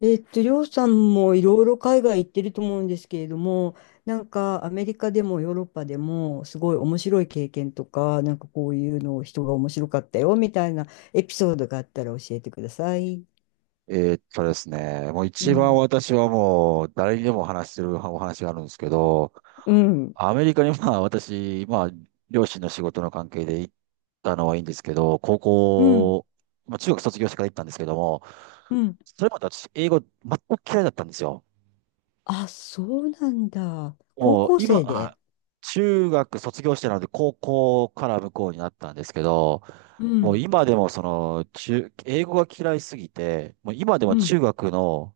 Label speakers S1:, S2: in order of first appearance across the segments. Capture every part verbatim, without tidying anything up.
S1: えっと、りょうさんもいろいろ海外行ってると思うんですけれども、なんかアメリカでもヨーロッパでもすごい面白い経験とか、なんかこういうのを人が面白かったよみたいなエピソードがあったら教えてください。
S2: えーっとですね、もう
S1: う
S2: 一番
S1: ん。
S2: 私はもう誰にでも話してるお話があるんですけど、
S1: うん。
S2: アメリカにまあ私、まあ両親の仕事の関係で行ったのはいいんですけど、高
S1: うん。
S2: 校、まあ中学卒業してから行ったんですけども、
S1: うん。
S2: それまで私英語全く嫌いだったんですよ。
S1: あ、そうなんだ。高
S2: もう
S1: 校
S2: 今、
S1: 生
S2: はい
S1: で。
S2: 中学卒業してなので高校から向こうになったんですけど、
S1: う
S2: もう
S1: ん。
S2: 今でもその中、英語が嫌いすぎて、もう今で
S1: う
S2: も
S1: ん。
S2: 中学の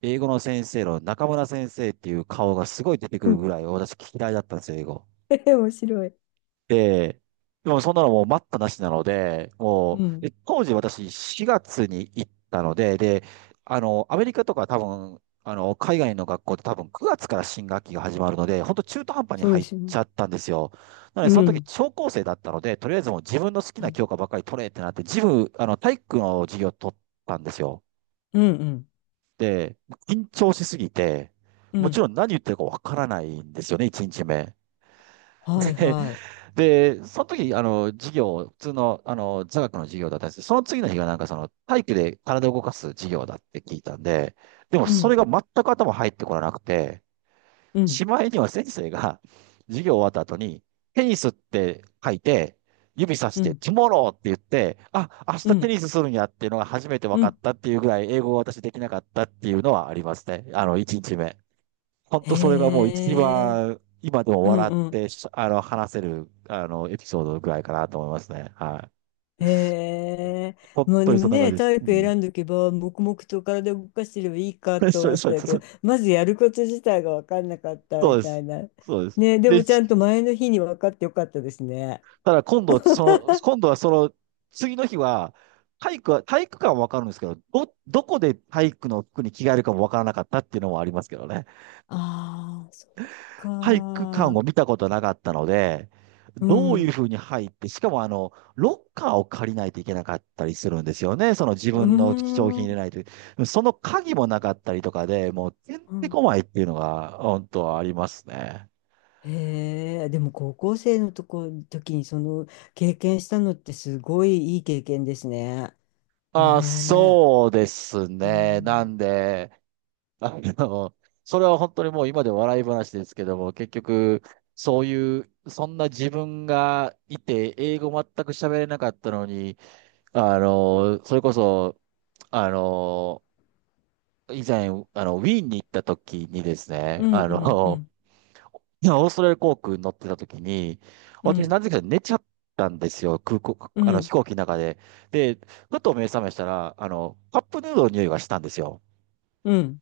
S2: 英語の先生の中村先生っていう顔がすごい出てく
S1: う
S2: る
S1: ん。
S2: ぐらい私嫌いだったんですよ、英語。
S1: 面白い。
S2: で、でもそんなのもう待ったなしなので、も
S1: う
S2: う、
S1: ん。
S2: で当時私しがつに行ったので、で、あの、アメリカとか多分、あの、海外の学校って多分くがつから新学期が始まるので、本当中途半端に
S1: そう
S2: 入
S1: で
S2: っ
S1: す
S2: ち
S1: ね。
S2: ゃったんですよ。なので、
S1: う
S2: その時、
S1: ん。
S2: 超高生だったので、とりあえずもう自分の好き
S1: う
S2: な
S1: ん。
S2: 教科ばっかり取れってなって、自分、あの、体育の授業取ったんですよ。
S1: うん。うん。
S2: で、緊張しすぎて、
S1: う
S2: もち
S1: ん
S2: ろん何言ってるかわからないんですよね、いちにちめ。
S1: はいはい。
S2: で、その時、あの、授業、普通の、あの、座学の授業だったんですけど、その次の日がなんかその、体育で体を動かす授業だって聞いたんで、でも
S1: う
S2: それ
S1: ん。
S2: が全く頭入ってこらなくて、
S1: うん。
S2: しまいには先生が、授業終わった後に、テニスって書いて、指さし
S1: う
S2: て、
S1: ん。
S2: トゥモローって言って、あ、明日
S1: う
S2: テ
S1: ん。
S2: ニスするんやっていうのが初めて分
S1: う
S2: かっ
S1: ん
S2: たっていうぐらい、英語を私できなかったっていうのはありますね。あの、いちにちめ。本
S1: へ
S2: 当それがもう一
S1: え、
S2: 番、今でも
S1: うん
S2: 笑っ
S1: うん。
S2: てし、あの、話せる、あの、エピソードぐらいかなと思いますね。はい。
S1: へえ、
S2: 本
S1: まあ
S2: 当
S1: で
S2: に
S1: も
S2: そんな感
S1: ね、
S2: じです。
S1: 体
S2: う
S1: 育
S2: ん。
S1: 選んどけば、黙々と体動かしてればいい か
S2: そう
S1: と
S2: そ
S1: 思
S2: う
S1: っ
S2: そう
S1: た
S2: そ
S1: け
S2: う
S1: ど、まずやること自体が分かんなかった
S2: そう
S1: み
S2: で
S1: たい
S2: す。
S1: な。
S2: そうです。
S1: ね、で
S2: で、
S1: もちゃんと前の日に分かってよかったですね。
S2: ただ今度、その、今度はその、次の日は、体育は、体育館はわかるんですけど、ど、どこで体育の服に着替えるかもわからなかったっていうのもありますけどね。
S1: ああ、そっ
S2: 体育館
S1: か。
S2: を見たことなかったので、
S1: う
S2: どう
S1: ん。
S2: いう
S1: う
S2: ふうに入って、しかもあの、ロッカーを借りないといけなかったりするんですよね。その自分
S1: ー
S2: の貴重品入れ
S1: ん。
S2: ないと。その鍵もなかったりとかで、もうてん
S1: う
S2: て
S1: ん
S2: こまいっていうのが、本当はありますね。
S1: へえ、でも高校生のとこ、時にその経験したのってすごいいい経験ですね。
S2: あ、
S1: ねえ。
S2: そうです
S1: う
S2: ね。なん
S1: ん
S2: で、あの、それは本当にもう今で笑い話ですけども、結局、そういう、そんな自分がいて、英語全く喋れなかったのに、あの、それこそ、あの、以前、あの、ウィーンに行った時にですね、
S1: うん
S2: あ
S1: うんう
S2: の、
S1: ん
S2: いやオーストラリア航空に乗ってた時に、
S1: う
S2: 私
S1: ん
S2: なぜか寝ちゃったんですよ、空港、
S1: う
S2: あの、飛
S1: ん
S2: 行機の中で。で、ふと目覚めしたら、あの、カップヌードルの匂いがしたんですよ。
S1: うん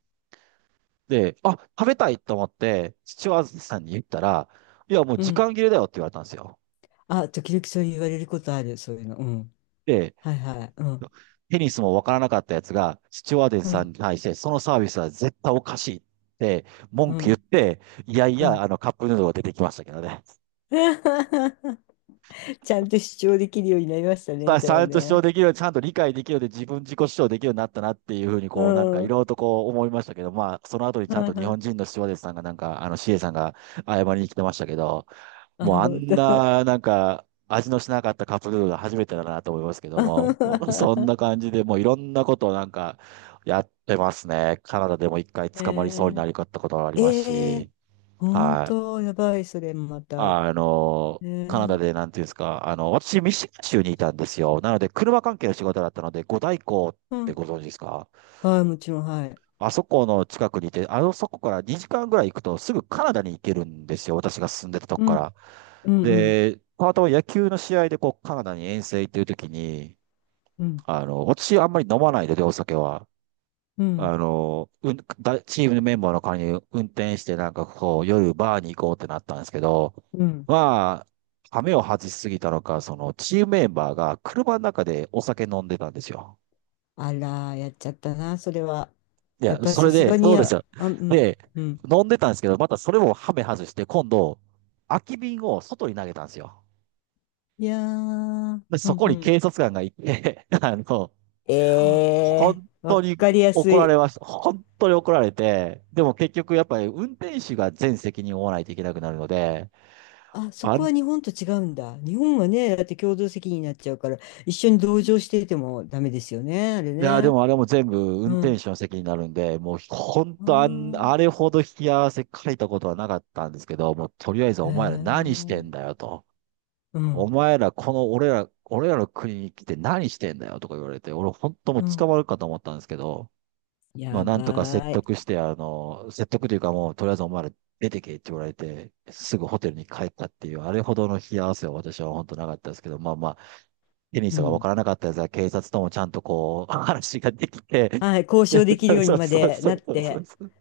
S2: で、あ、食べたいと思って、父親さんに言ったら、いや、もう
S1: う
S2: 時
S1: ん
S2: 間切れだよって言われたんですよ。
S1: あ、時々そう言われることある、そういうの。うん。
S2: で、
S1: はいはい。うん
S2: テニスもわからなかったやつが、シチュワーデン
S1: う
S2: さん
S1: ん
S2: に対して、そのサービスは絶対おかしいって文
S1: う
S2: 句言っ
S1: ん
S2: て、いやい
S1: う
S2: や、
S1: ん。
S2: あの、カップヌードルが出てきましたけどね。
S1: ちゃんと主張できるようになりましたね、
S2: さ
S1: じ
S2: ち
S1: ゃあ
S2: ゃんと主張
S1: ね。
S2: できるように、ちゃんと理解できるようで、自分自己主張できるようになったなっていうふうに、
S1: う
S2: こう、なんか
S1: ん。
S2: い
S1: は
S2: ろいろとこう思いましたけど、まあ、その後に
S1: い
S2: ちゃんと日
S1: は
S2: 本
S1: い。
S2: 人のスチュワーデンさんが、なんか、あの、シエさんが謝りに来てましたけど、
S1: あ、
S2: もうあ
S1: 本
S2: ん
S1: 当。
S2: な、なんか、味のしなかったカップヌードルが初めてだなと思いますけども、もうそんな感 じでもういろんなことをなんかやってますね。カナダでも一回捕まりそ
S1: え
S2: うになりかったことがあり
S1: ー、
S2: ます
S1: えー、
S2: し、
S1: 本
S2: はい。
S1: 当、やばい、それまた。
S2: あの、
S1: え
S2: カナダ
S1: ー、
S2: でなんていうんですか、あの、私ミシガン州にいたんですよ。なので車関係の仕事だったので、五大湖っ
S1: う
S2: て
S1: ん。
S2: ご存知ですか。
S1: はい、もちろん、はい。
S2: あそこの近くにいて、あのそこからにじかんぐらい行くとすぐカナダに行けるんですよ。私が住んでたとこ
S1: う
S2: か
S1: ん
S2: ら。
S1: うんうん
S2: で、パートは野球の試合でこうカナダに遠征行ってる時に、
S1: うん
S2: あの、私あんまり飲まないので、お酒は。
S1: うん
S2: あの、うん、だチームのメンバーの代わりに運転してなんかこう夜バーに行こうってなったんですけど、
S1: うん。
S2: まあ、羽目を外しすぎたのか、そのチームメンバーが車の中でお酒飲んでたんですよ。
S1: あら、やっちゃったな、それは。
S2: い
S1: やっ
S2: や、
S1: ぱり
S2: そ
S1: さ
S2: れ
S1: す
S2: で、
S1: がに
S2: そうです
S1: や、
S2: よ。
S1: あ、うん、
S2: で、
S1: うん。
S2: 飲んでたんですけど、またそれもハメ外して、今度、空き瓶を外に投げたんですよ。
S1: いやー、
S2: で、
S1: う
S2: そ
S1: ん、
S2: こ
S1: う
S2: に警
S1: ん。
S2: 察官が行って、あの、
S1: え
S2: 本
S1: えー、わ
S2: 当に
S1: かりやす
S2: 怒られ
S1: い。
S2: ました。本当に怒られて、でも結局やっぱり運転手が全責任を負わないといけなくなるので、
S1: あ、そ
S2: あ
S1: こ
S2: ん、
S1: は日本と違うんだ。日本はね、だって共同責任になっちゃうから、一緒に同情していてもダメですよね、あれ
S2: いや、で
S1: ね。
S2: もあれも全部運
S1: う
S2: 転
S1: ん。
S2: 手の責任になるんで、もう本当あん、
S1: あ
S2: あれほど引き合わせ書いたことはなかったんですけど、もうとりあえず
S1: あへ
S2: お前ら何してんだ
S1: え、
S2: よと。
S1: う
S2: お
S1: ん、
S2: 前ら、この俺ら、俺らの国に来て何してんだよとか言われて、俺本当もう
S1: うん。
S2: 捕まるかと思ったんですけど、まあ
S1: や
S2: なんとか
S1: ば
S2: 説
S1: ーい。
S2: 得して、あの、説得というかもうとりあえずお前ら出てけって言われて、すぐホテルに帰ったっていう、あれほどの冷や汗は私は本当なかったですけど、まあまあ、テニ
S1: う
S2: スがわか
S1: ん。
S2: らなかったやつは警察ともちゃんとこう、話ができて、
S1: はい、交渉できる ように
S2: そう
S1: ま
S2: そう
S1: で
S2: そ
S1: なっ
S2: うそうそう
S1: て、
S2: そう。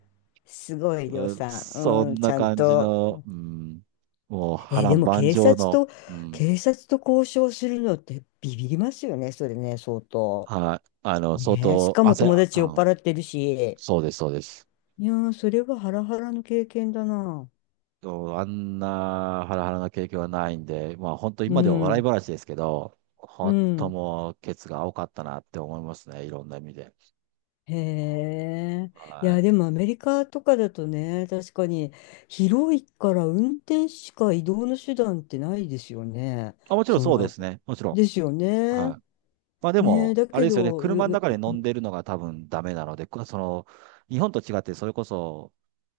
S1: すごい、りょう
S2: そ
S1: さ
S2: そ
S1: ん。うん、
S2: ん
S1: ち
S2: な
S1: ゃん
S2: 感じ
S1: と。
S2: の、うん、もう波
S1: えーで
S2: 乱
S1: も
S2: 万
S1: 警
S2: 丈
S1: 察
S2: の、
S1: と、
S2: うん。
S1: 警察と交渉するのってビビりますよね、それね、相当。
S2: はい。あの、相
S1: ねえ、し
S2: 当、
S1: かも
S2: 汗、
S1: 友達酔っ
S2: うん、
S1: 払ってるし。
S2: そうです、そうです。
S1: いやー、それはハラハラの経験だな。
S2: そうあんなハラハラな経験はないんで、まあ本当
S1: う
S2: 今では笑い
S1: ん、
S2: 話ですけど、
S1: う
S2: 本当
S1: ん。
S2: もうケツが青かったなって思いますね。いろんな意味で。
S1: へえ。い
S2: は
S1: や、
S2: い。
S1: でもアメリカとかだとね、確かに広いから運転しか移動の手段ってないですよね。
S2: あ、もちろん
S1: そん
S2: そうで
S1: な、
S2: すね。もちろ
S1: ですよ
S2: ん。
S1: ね。
S2: はい。まあで
S1: ねえ、
S2: も、
S1: だ
S2: あ
S1: け
S2: れですよね。
S1: ど、
S2: 車の
S1: う
S2: 中で
S1: う
S2: 飲んでるのが多分ダメなので、こその、日本と違ってそれこそ、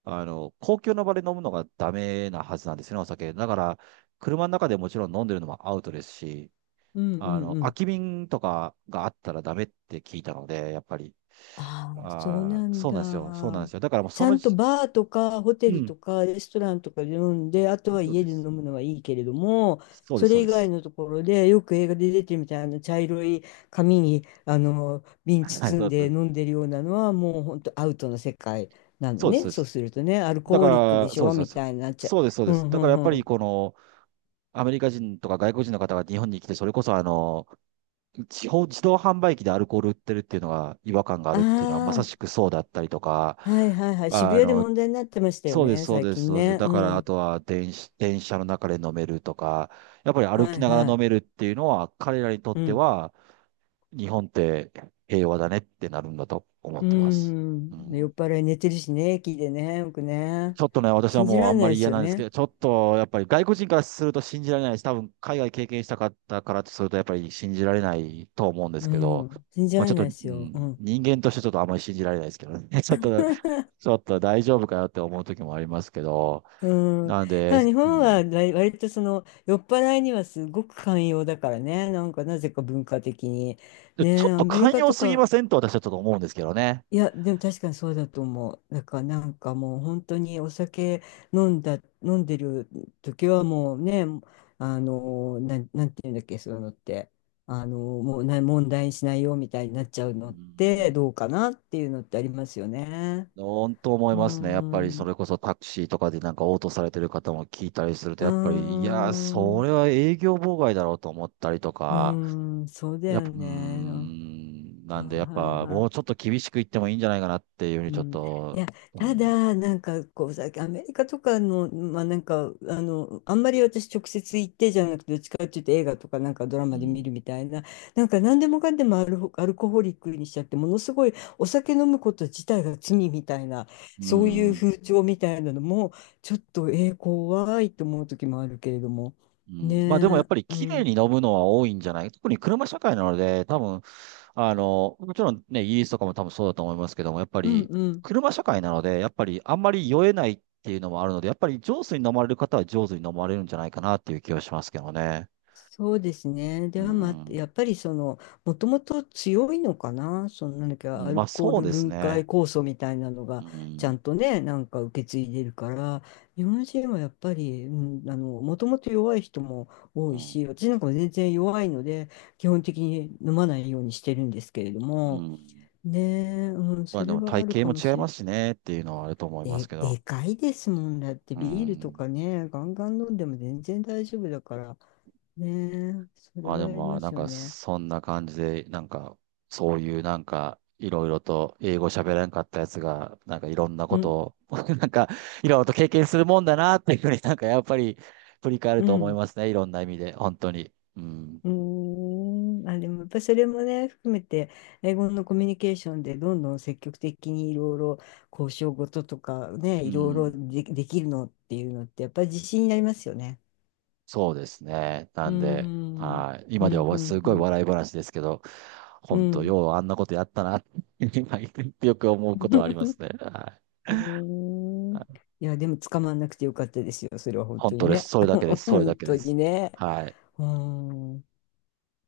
S2: あの、公共の場で飲むのがダメなはずなんですよね、お酒。だから、車の中でもちろん飲んでるのもアウトですし、
S1: うんう
S2: あ
S1: ん
S2: の、
S1: う
S2: 空
S1: ん。
S2: き瓶とかがあったらダメって聞いたので、やっぱり。
S1: ああ、そう
S2: あ
S1: な
S2: ー、
S1: ん
S2: そうなんですよ。そうなん
S1: だ。
S2: ですよ。だからもう
S1: ち
S2: そ
S1: ゃ
S2: の
S1: んと
S2: 時、
S1: バーとかホテ
S2: う
S1: ル
S2: ん、
S1: とかレストランとかで飲んで、あと
S2: も
S1: は
S2: ちろん
S1: 家
S2: で
S1: で飲
S2: す。
S1: むのはいいけれども、
S2: そうで
S1: そ
S2: す、そう
S1: れ以
S2: で
S1: 外
S2: す。
S1: のところでよく映画で出てるみたいな茶色い紙にあの瓶
S2: はい、
S1: 包
S2: そ
S1: ん
S2: うで
S1: で飲
S2: す。
S1: んでるようなのはもう本当アウトの世界なの
S2: そうです、そ
S1: ね。
S2: うで
S1: そう
S2: す。
S1: するとね、アル
S2: だ
S1: コ
S2: か
S1: ーリックで
S2: ら、
S1: し
S2: そうで
S1: ょ
S2: す、そうで
S1: み
S2: す。
S1: たいになっちゃ
S2: そうです、そう
S1: う。う
S2: です。
S1: んう
S2: だからやっぱ
S1: んう
S2: り
S1: ん。
S2: この、アメリカ人とか外国人の方が日本に来て、それこそあの、地方自動販売機でアルコール売ってるっていうのが違和感があるっていうのは、まさ
S1: あ
S2: しくそうだったりとか、
S1: あ、はいはいはい。渋
S2: あ
S1: 谷で
S2: の、
S1: 問題になってましたよ
S2: そうです、
S1: ね、
S2: そう
S1: 最
S2: です、
S1: 近
S2: そうです。
S1: ね。
S2: だ
S1: う
S2: から、あ
S1: ん。
S2: とは電子、電車の中で飲めるとか、やっぱり歩
S1: は
S2: き
S1: い
S2: なが
S1: は
S2: ら飲
S1: い。
S2: めるっていうのは、彼らにとっ
S1: う
S2: て
S1: ん。
S2: は、日本って平和だねってなるんだと思っ
S1: う
S2: てます。
S1: ん。
S2: う
S1: 酔
S2: ん、
S1: っ払い寝てるしね、駅でね、よくね。
S2: ちょっとね、私は
S1: 信じ
S2: もう
S1: ら
S2: あ
S1: れ
S2: ん
S1: な
S2: ま
S1: い
S2: り
S1: です
S2: 嫌
S1: よ
S2: なんですけ
S1: ね。
S2: ど、ちょっとやっぱり外国人からすると信じられないし、多分海外経験したかったからとすると、やっぱり信じられないと思うんです
S1: う
S2: けど、
S1: ん。信じ
S2: ま
S1: ら
S2: あち
S1: れ
S2: ょっ
S1: な
S2: と、
S1: い
S2: う
S1: ですよ。う
S2: ん、
S1: ん。
S2: 人間としてちょっとあんまり信じられないですけどね。ちょっと、ちょっと大丈夫かよって思う時もありますけど、
S1: うん。
S2: なんで、
S1: あ、日
S2: う
S1: 本は
S2: ん
S1: 割割とその酔っ払いにはすごく寛容だからね。なんかなぜか文化的に。
S2: で
S1: ね
S2: ちょ
S1: え、
S2: っ
S1: ア
S2: と
S1: メリ
S2: 寛
S1: カ
S2: 容
S1: と
S2: すぎ
S1: か
S2: ませんと私はちょっと思うんですけどね。
S1: いや、でも確かにそうだと思う。だからなんかもう本当にお酒飲んだ、飲んでる時はもうね、あの、なん、なんていうんだっけ、そういうのって、あの、もうな、問題にしないよみたいになっちゃう
S2: う
S1: のって
S2: ん。
S1: どうかなっていうのってありますよね。
S2: 本当思い
S1: うー
S2: ますね。やっぱりそ
S1: ん、
S2: れこそタクシーとかでなんか応答されてる方も聞いたりすると、
S1: うー
S2: やっぱり、いやー、
S1: ん、
S2: そ
S1: う
S2: れは営業妨害だろうと思ったりと
S1: ー
S2: か、
S1: ん、そうだ
S2: やっぱ、う
S1: よ
S2: ー
S1: ね。は
S2: ん、
S1: い
S2: なんでやっ
S1: はい
S2: ぱも
S1: は
S2: うちょっ
S1: い。
S2: と厳しく言ってもいいんじゃないかなっていうふうに
S1: う
S2: ちょっ
S1: ん、い
S2: と、
S1: や、
S2: う
S1: た
S2: ん、
S1: だ、なんかこうさ、アメリカとかの、まあなんか、あの、あんまり私直接行ってじゃなくて、どっちかっていうと映画とかなんかドラ
S2: う
S1: マで見
S2: ん、
S1: るみたいな、なんか何でもかんでもアルホ、アルコホリックにしちゃって、ものすごいお酒飲むこと自体が罪みたいな、
S2: う
S1: そういう
S2: ん。
S1: 風潮みたいなのも、ちょっと、えー、怖いと思う時もあるけれども。
S2: う
S1: ね
S2: ん、まあでもやっ
S1: え、
S2: ぱり
S1: う
S2: 綺麗に
S1: ん、
S2: 飲むのは多いんじゃない特に車社会なので、多分、あの、もちろんね、イギリスとかも多分そうだと思いますけども、やっぱ
S1: うん、
S2: り
S1: うん。
S2: 車社会なので、やっぱりあんまり酔えないっていうのもあるので、やっぱり上手に飲まれる方は上手に飲まれるんじゃないかなっていう気はしますけどね。
S1: そうですね。
S2: う
S1: では、まあ、や
S2: ん。
S1: っぱりその、もともと強いのかな、そのなんだっけ、
S2: う
S1: ア
S2: んま
S1: ル
S2: あ
S1: コー
S2: そう
S1: ル
S2: です
S1: 分
S2: ね。
S1: 解酵素みたいなのが、
S2: う
S1: ちゃ
S2: ん。
S1: んとね、なんか受け継いでるから、日本人はやっぱり、うん、あの、もともと弱い人も多
S2: う
S1: い
S2: ん。
S1: し、私なんかも全然弱いので、基本的に飲まないようにしてるんですけれど
S2: う
S1: も、
S2: ん。
S1: ねえ、うん、
S2: ま
S1: そ
S2: あで
S1: れ
S2: も
S1: はあ
S2: 体
S1: る
S2: 型
S1: かも
S2: も違
S1: し
S2: い
S1: れ
S2: ま
S1: ない。
S2: すしねっていうのはあると思います
S1: で、
S2: けど。
S1: でかいですもんだって、
S2: う
S1: ビールと
S2: ん。
S1: かね、ガンガン飲んでも全然大丈夫だから、ねえ、それ
S2: あ、で
S1: はあり
S2: もまあ、
S1: ま
S2: なん
S1: すよ
S2: か、
S1: ね。
S2: そんな感じで、なんか、そういうなんか、いろいろと英語喋らなかったやつが、なんかいろんなこ
S1: うん、
S2: とを、なんか、いろいろと経験するもんだなっていうふうになんか、やっぱり、振り返る
S1: う
S2: と思い
S1: ん、
S2: ますね。いろんな意味で、本当に。うん。
S1: うーん、あ、でもやっぱそれもね、含めて、英語のコミュニケーションでどんどん積極的にいろいろ交渉事とかね、
S2: う
S1: いろいろ
S2: ん。
S1: で、できるのっていうのって、やっぱり自信になりますよね。
S2: そうですね。な
S1: うー
S2: んで、
S1: ん、
S2: はい。
S1: う
S2: 今で
S1: ん、う
S2: はす
S1: ん、う
S2: ごい
S1: ん、
S2: 笑い話ですけど、
S1: う
S2: 本当、
S1: ん。
S2: ようあんなことやったなって、今よく思うことはあります ね。は
S1: うー
S2: い。
S1: ん。
S2: はい
S1: いや、でも捕まんなくてよかったですよ。それは本
S2: 本
S1: 当に
S2: 当です。
S1: ね。
S2: それだけで す。それだ
S1: 本
S2: け
S1: 当
S2: で
S1: に
S2: す。
S1: ね。
S2: はい。
S1: うーん。